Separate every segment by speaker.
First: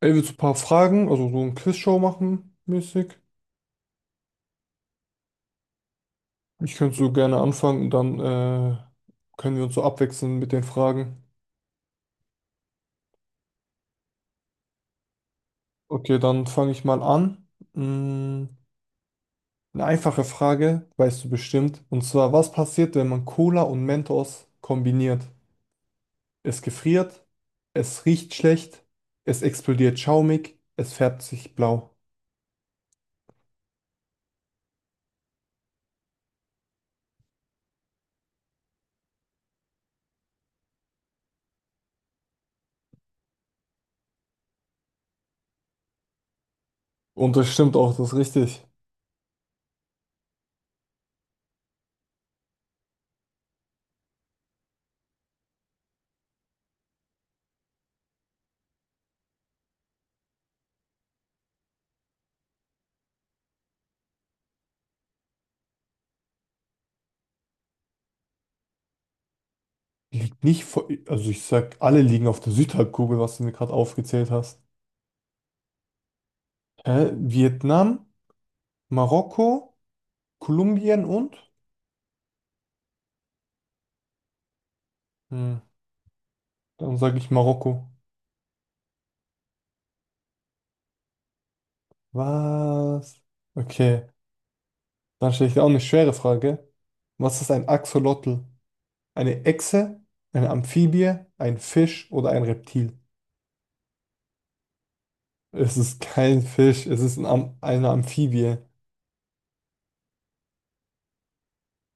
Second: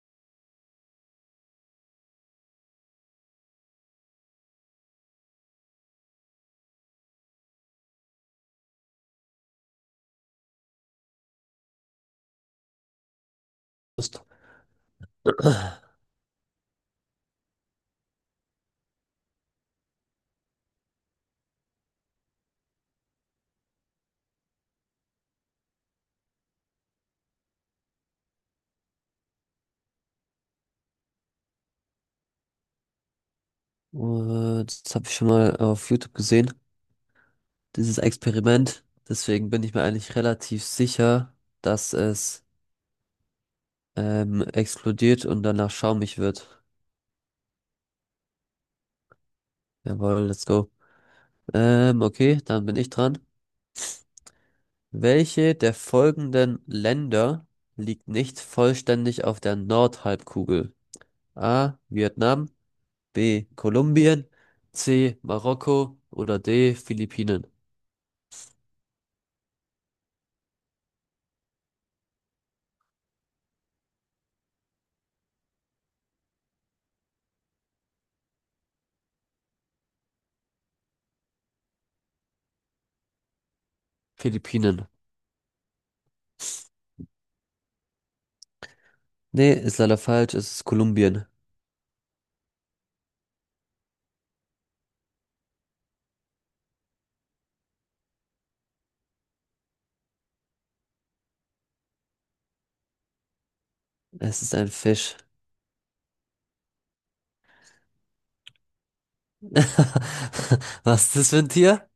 Speaker 1: Ey, willst du ein paar Fragen, also so ein Quizshow machen, mäßig? Ich könnte so gerne anfangen und dann können wir uns so abwechseln mit den Fragen.
Speaker 2: Ist. Äh,
Speaker 1: Okay, dann fange ich mal an. Mm, eine einfache Frage, weißt du bestimmt. Und zwar, was passiert, wenn man Cola und Mentos kombiniert? Es gefriert, es riecht schlecht, es explodiert schaumig, es färbt sich blau.
Speaker 2: Das habe ich schon mal auf YouTube gesehen, dieses Experiment. Deswegen bin ich mir eigentlich relativ sicher, dass es explodiert und danach schaumig wird.
Speaker 1: Und das stimmt auch, das ist richtig.
Speaker 2: Jawohl, let's go. Okay, dann bin ich dran. Welche der folgenden Länder liegt nicht vollständig auf der Nordhalbkugel? A. Vietnam, B. Kolumbien, C. Marokko oder D. Philippinen.
Speaker 1: Liegt nicht vor, also ich sag, alle liegen auf der Südhalbkugel, was du mir gerade aufgezählt hast. Hä? Vietnam, Marokko, Kolumbien und?
Speaker 2: Philippinen.
Speaker 1: Hm. Dann sage ich Marokko.
Speaker 2: Nee, ist leider falsch. Es ist Kolumbien.
Speaker 1: Was? Okay, dann stelle ich dir auch eine schwere Frage. Was ist ein Axolotl? Eine Echse, eine Amphibie, ein Fisch oder ein Reptil?
Speaker 2: Es ist ein Fisch.
Speaker 1: Es ist kein Fisch, es ist ein Am eine Amphibie.
Speaker 2: Was ist das für ein Tier?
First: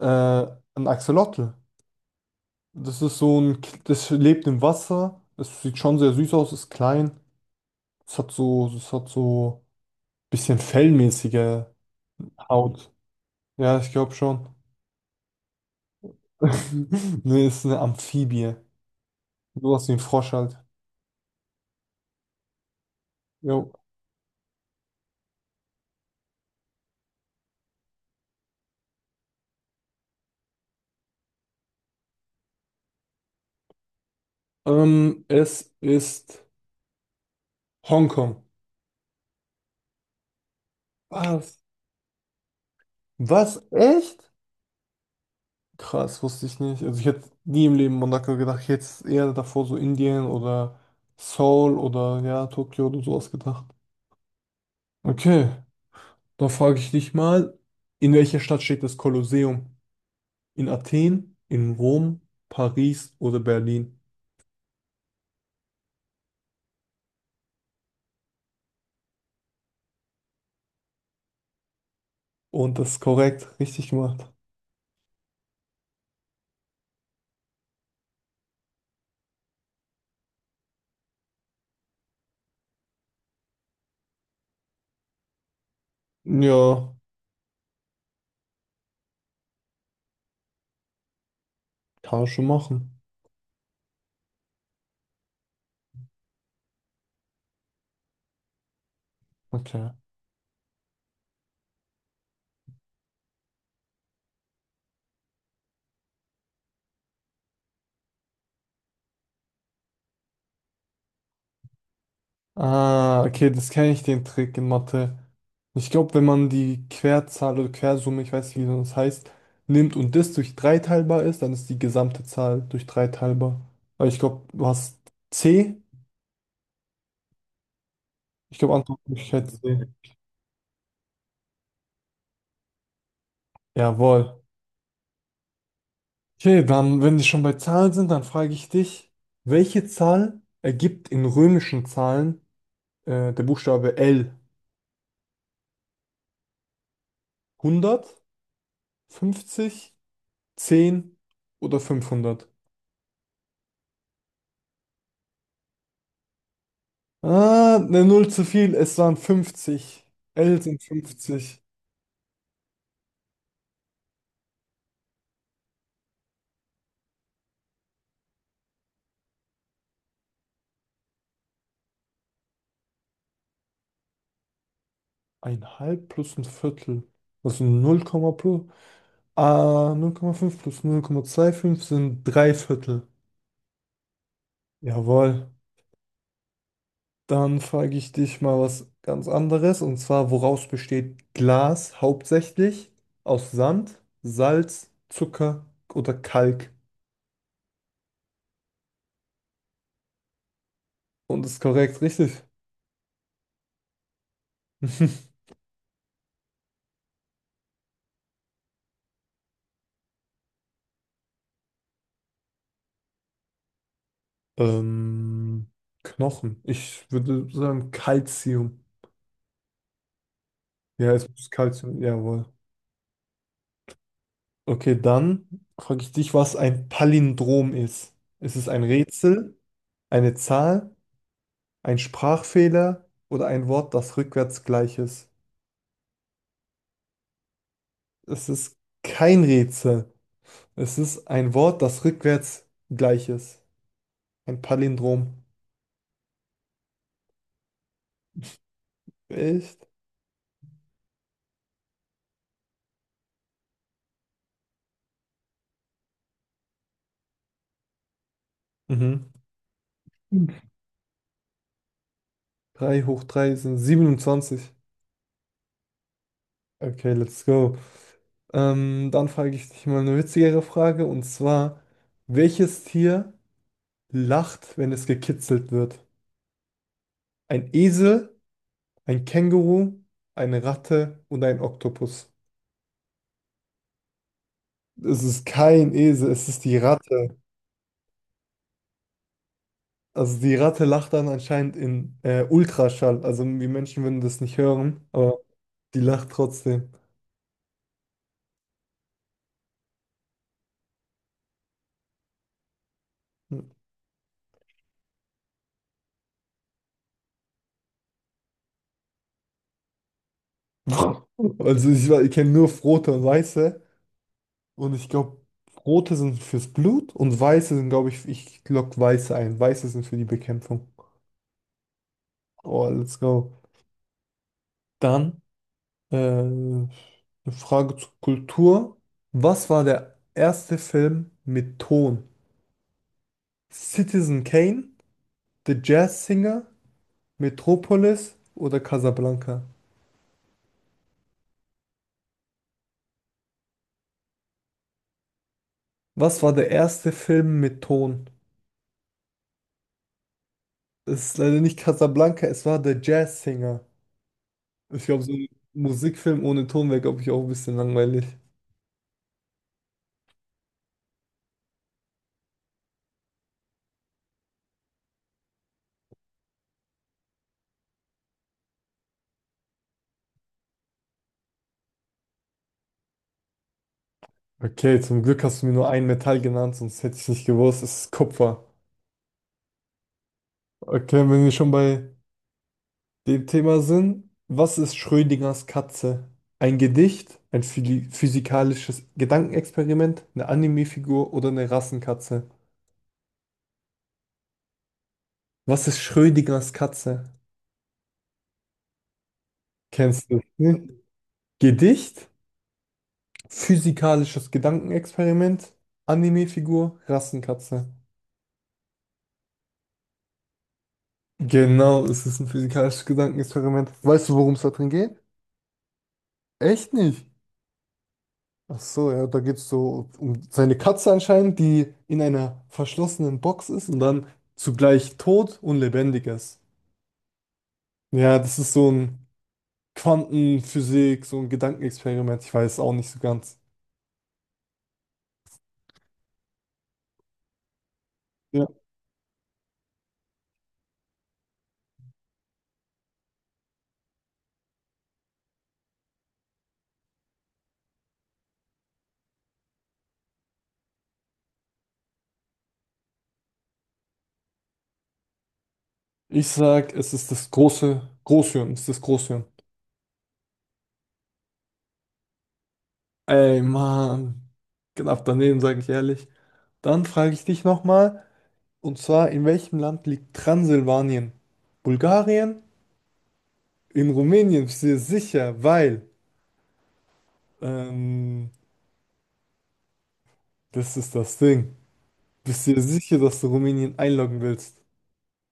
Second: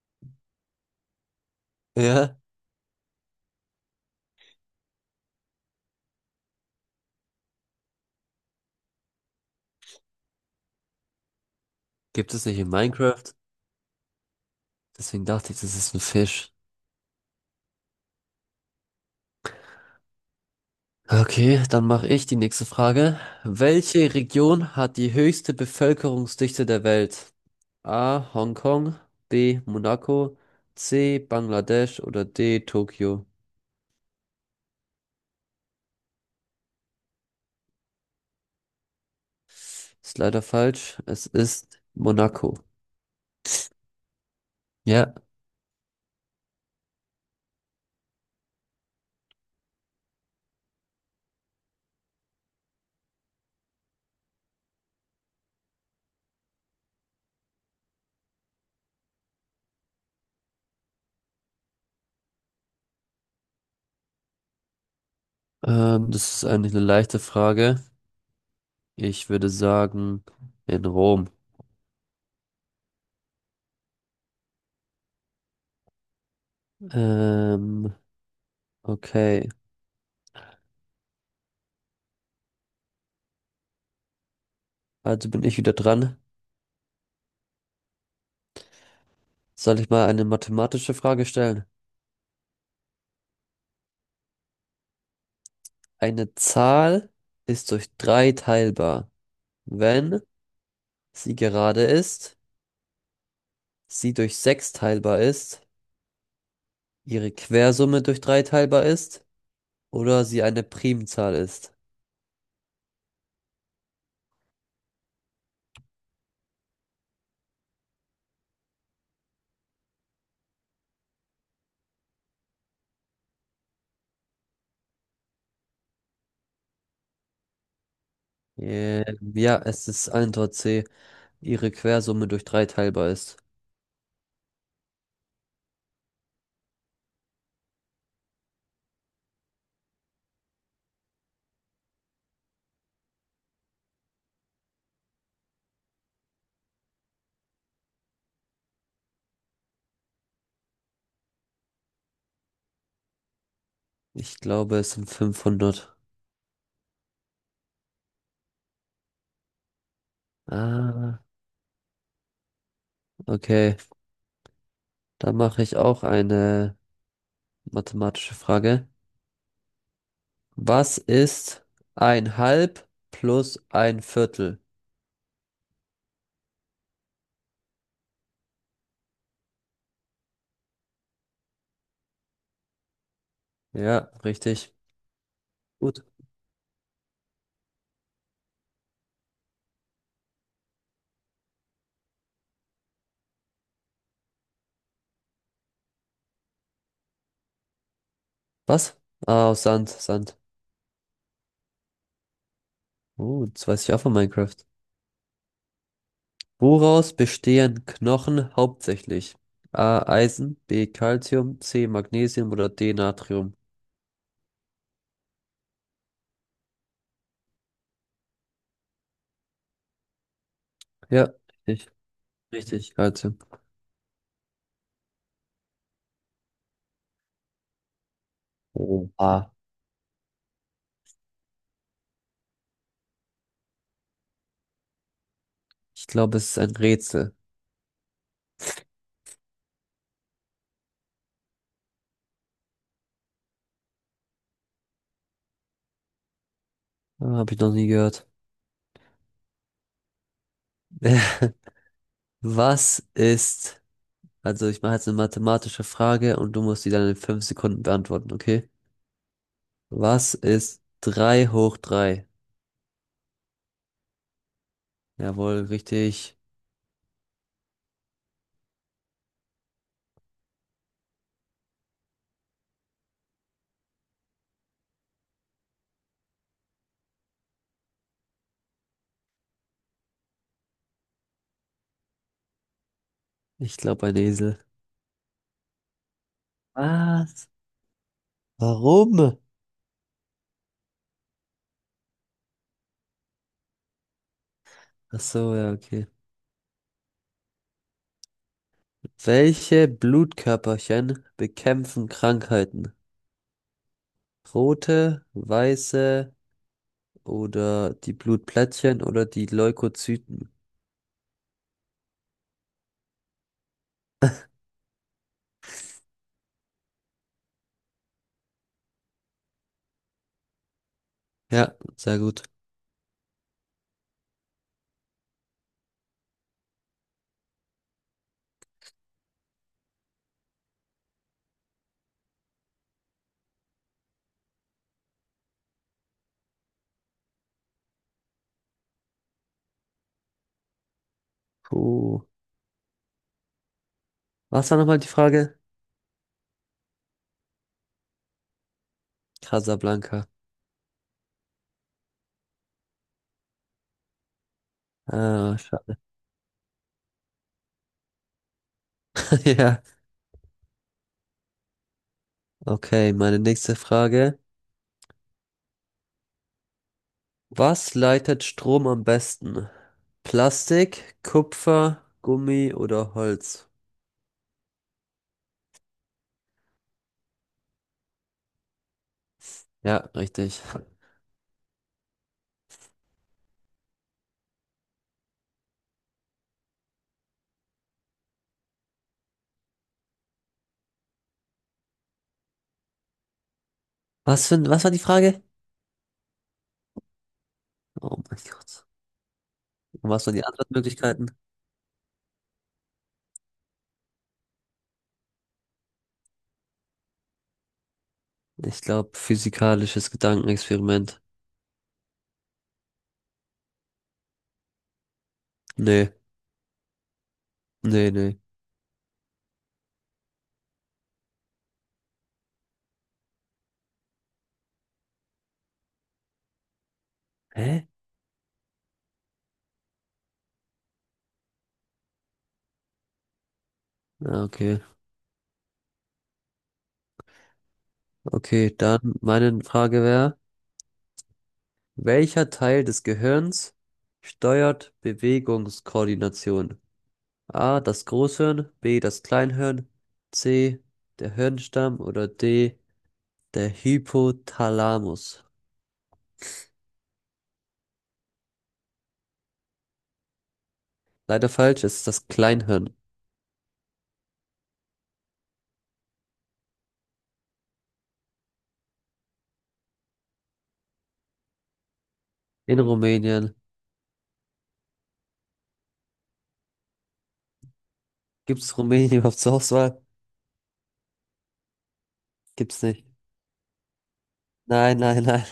Speaker 1: Äh, ein Axolotl.
Speaker 2: Ja,
Speaker 1: Das ist das lebt im Wasser. Es sieht schon sehr süß aus, ist klein. Es hat so bisschen fellmäßige
Speaker 2: gibt es nicht in
Speaker 1: Haut.
Speaker 2: Minecraft.
Speaker 1: Ja, ich glaube schon.
Speaker 2: Deswegen dachte ich, das ist ein Fisch.
Speaker 1: Nee, ist eine Amphibie. Sowas wie ein Frosch halt.
Speaker 2: Okay, dann mache ich die nächste Frage.
Speaker 1: Jo.
Speaker 2: Welche Region hat die höchste Bevölkerungsdichte der Welt? A. Hongkong, B. Monaco, C. Bangladesch oder D. Tokio?
Speaker 1: Es ist Hongkong.
Speaker 2: Ist leider falsch. Es
Speaker 1: Was?
Speaker 2: ist Monaco.
Speaker 1: Was? Echt?
Speaker 2: Ja,
Speaker 1: Krass, wusste ich nicht. Also ich hätte nie im Leben Monaco gedacht. Ich hätte es eher davor so Indien oder Seoul oder ja, Tokio oder sowas gedacht. Okay, dann frage ich dich mal, in welcher Stadt steht das Kolosseum? In Athen, in Rom, Paris oder Berlin?
Speaker 2: das ist eigentlich eine leichte Frage. Ich würde sagen, in Rom.
Speaker 1: Und das ist korrekt, richtig gemacht.
Speaker 2: Ähm, okay, also bin ich wieder dran.
Speaker 1: Ja.
Speaker 2: Soll ich mal eine mathematische Frage stellen?
Speaker 1: Tausche machen.
Speaker 2: Eine Zahl ist durch drei teilbar,
Speaker 1: Okay.
Speaker 2: wenn sie gerade ist, sie durch sechs teilbar ist, ihre Quersumme durch drei teilbar ist oder sie eine Primzahl ist.
Speaker 1: Ah, okay, das kenne ich, den Trick in Mathe. Ich glaube, wenn man die Querzahl oder Quersumme, ich weiß nicht, wie das heißt, nimmt und das durch drei teilbar ist, dann ist die gesamte Zahl durch drei teilbar. Aber ich glaube, du hast C. Ich glaube, Antwortmöglichkeit
Speaker 2: Ja,
Speaker 1: C.
Speaker 2: es ist Antwort C, ihre Quersumme durch drei teilbar ist.
Speaker 1: Jawohl. Okay, dann, wenn wir schon bei Zahlen sind, dann frage ich dich, welche Zahl ergibt in römischen Zahlen der Buchstabe L? Hundert, fünfzig, zehn oder 500?
Speaker 2: Ich glaube, es sind 500.
Speaker 1: Ah, eine Null zu viel. Es waren fünfzig. L sind
Speaker 2: Ah,
Speaker 1: 50.
Speaker 2: okay. Dann mache ich auch eine mathematische Frage. Was ist ein Halb plus ein Viertel?
Speaker 1: Ein halb plus ein Viertel. Das sind null Komma plus. Ah, null Komma fünf plus 0,25 sind drei Viertel.
Speaker 2: Ja, richtig.
Speaker 1: Jawohl.
Speaker 2: Gut.
Speaker 1: Dann frage ich dich mal was ganz anderes. Und zwar, woraus besteht Glas hauptsächlich? Aus Sand, Salz, Zucker oder Kalk?
Speaker 2: Was? Ah, aus Sand, Sand.
Speaker 1: Und ist korrekt, richtig?
Speaker 2: Oh, das weiß ich auch von Minecraft. Woraus bestehen Knochen hauptsächlich? A, Eisen, B, Calcium, C, Magnesium oder D, Natrium?
Speaker 1: Ähm, Knochen. Ich würde sagen Calcium. Ja, es
Speaker 2: Ja,
Speaker 1: muss
Speaker 2: richtig.
Speaker 1: Kalzium, jawohl.
Speaker 2: Richtig, Calcium.
Speaker 1: Okay, dann frage ich dich, was ein Palindrom ist. Ist es ein
Speaker 2: Oh, ah.
Speaker 1: Rätsel, eine Zahl, ein Sprachfehler oder ein Wort, das rückwärts gleich ist?
Speaker 2: Ich glaube, es ist ein Rätsel.
Speaker 1: Es ist kein Rätsel. Es ist ein Wort, das rückwärts gleich ist. Ein Palindrom.
Speaker 2: Ah, habe ich noch nie gehört.
Speaker 1: Echt?
Speaker 2: Was ist? Also ich mache jetzt eine mathematische Frage und du musst die dann in 5 Sekunden beantworten, okay?
Speaker 1: Mhm.
Speaker 2: Was ist 3 hoch 3?
Speaker 1: drei hoch 3 sind siebenundzwanzig.
Speaker 2: Jawohl, richtig.
Speaker 1: Okay, let's go. Dann frage ich dich mal eine witzigere Frage und zwar, welches Tier lacht, wenn es gekitzelt wird. Ein Esel, ein Känguru, eine Ratte und ein Oktopus.
Speaker 2: Ich glaube ein Esel.
Speaker 1: Es ist kein Esel, es ist die Ratte.
Speaker 2: Was? Warum?
Speaker 1: Also die Ratte lacht dann anscheinend in Ultraschall. Also wir Menschen würden das nicht hören,
Speaker 2: Ach
Speaker 1: aber
Speaker 2: so, ja,
Speaker 1: die
Speaker 2: okay.
Speaker 1: lacht trotzdem.
Speaker 2: Welche Blutkörperchen bekämpfen Krankheiten? Rote, weiße oder die Blutplättchen oder die Leukozyten?
Speaker 1: Also ich kenne nur rote und weiße. Und ich glaube, rote sind fürs Blut und weiße sind, glaube ich, ich lock weiße ein. Weiße sind für die Bekämpfung.
Speaker 2: Ja, sehr gut.
Speaker 1: Oh, let's go. Dann. Eine Frage zur Kultur. Was war der erste Film mit Ton? Citizen Kane, The Jazz Singer, Metropolis oder Casablanca?
Speaker 2: Puh. Was war nochmal die Frage?
Speaker 1: Was war der erste Film mit Ton?
Speaker 2: Casablanca.
Speaker 1: Es ist leider nicht Casablanca, es war The Jazz Singer. Ich glaube, so ein
Speaker 2: Ah, schade.
Speaker 1: Musikfilm ohne Ton wäre, glaube ich, auch ein bisschen langweilig.
Speaker 2: Ja. Okay, meine nächste Frage. Was leitet Strom am besten? Plastik, Kupfer, Gummi oder Holz?
Speaker 1: Okay, zum Glück hast du mir nur ein Metall genannt, sonst hätte ich nicht gewusst, es ist Kupfer.
Speaker 2: Ja, richtig.
Speaker 1: Okay, wenn wir schon bei dem Thema sind, was ist Schrödingers Katze? Ein Gedicht, ein physikalisches Gedankenexperiment, eine Anime-Figur oder eine Rassenkatze?
Speaker 2: Was für, was war die Frage?
Speaker 1: Was ist Schrödingers Katze?
Speaker 2: Oh mein Gott. Und was
Speaker 1: Kennst
Speaker 2: waren
Speaker 1: du?
Speaker 2: die
Speaker 1: Hm?
Speaker 2: Antwortmöglichkeiten?
Speaker 1: Gedicht, physikalisches Gedankenexperiment, Anime-Figur, Rassenkatze.
Speaker 2: Ich glaube, physikalisches Gedankenexperiment.
Speaker 1: Genau, es ist ein physikalisches Gedankenexperiment. Weißt du, worum es da drin geht?
Speaker 2: Nee,
Speaker 1: Echt nicht?
Speaker 2: nee, nee.
Speaker 1: Ach so, ja, da geht es so um seine Katze anscheinend, die in einer verschlossenen Box ist und dann zugleich tot und lebendig ist.
Speaker 2: Hä?
Speaker 1: Ja, das ist so ein Quantenphysik, so ein Gedankenexperiment. Ich weiß auch nicht so ganz.
Speaker 2: Ah, okay,
Speaker 1: Ja.
Speaker 2: okay, dann meine Frage wäre, welcher Teil des Gehirns steuert Bewegungskoordination? A, das Großhirn, B, das Kleinhirn, C, der Hirnstamm oder D, der Hypothalamus.
Speaker 1: Ich sag, es ist das große Großhirn, es ist das Großhirn.
Speaker 2: Leider falsch, es ist das Kleinhirn.
Speaker 1: Ey, Mann, knapp daneben, sage ich ehrlich. Dann frage ich dich nochmal, und zwar, in welchem Land liegt Transsilvanien? Bulgarien?
Speaker 2: In Rumänien.
Speaker 1: In Rumänien, sehr sicher, weil. Ähm,
Speaker 2: Gibt es Rumänien überhaupt zur Auswahl?
Speaker 1: Das ist das Ding. Bist du dir
Speaker 2: Gibt's nicht.
Speaker 1: sicher, dass du Rumänien einloggen willst?
Speaker 2: Nein, nein, nein.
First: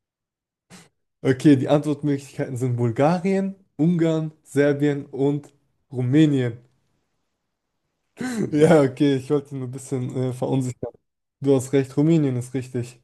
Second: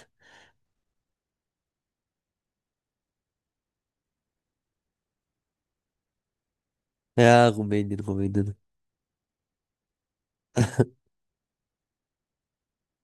Speaker 1: Okay, die Antwortmöglichkeiten sind Bulgarien, Ungarn, Serbien und Rumänien.
Speaker 2: Ja, Rumänien, Rumänien.
Speaker 1: Ja, okay, ich wollte nur ein bisschen verunsichern. Du hast recht, Rumänien ist richtig.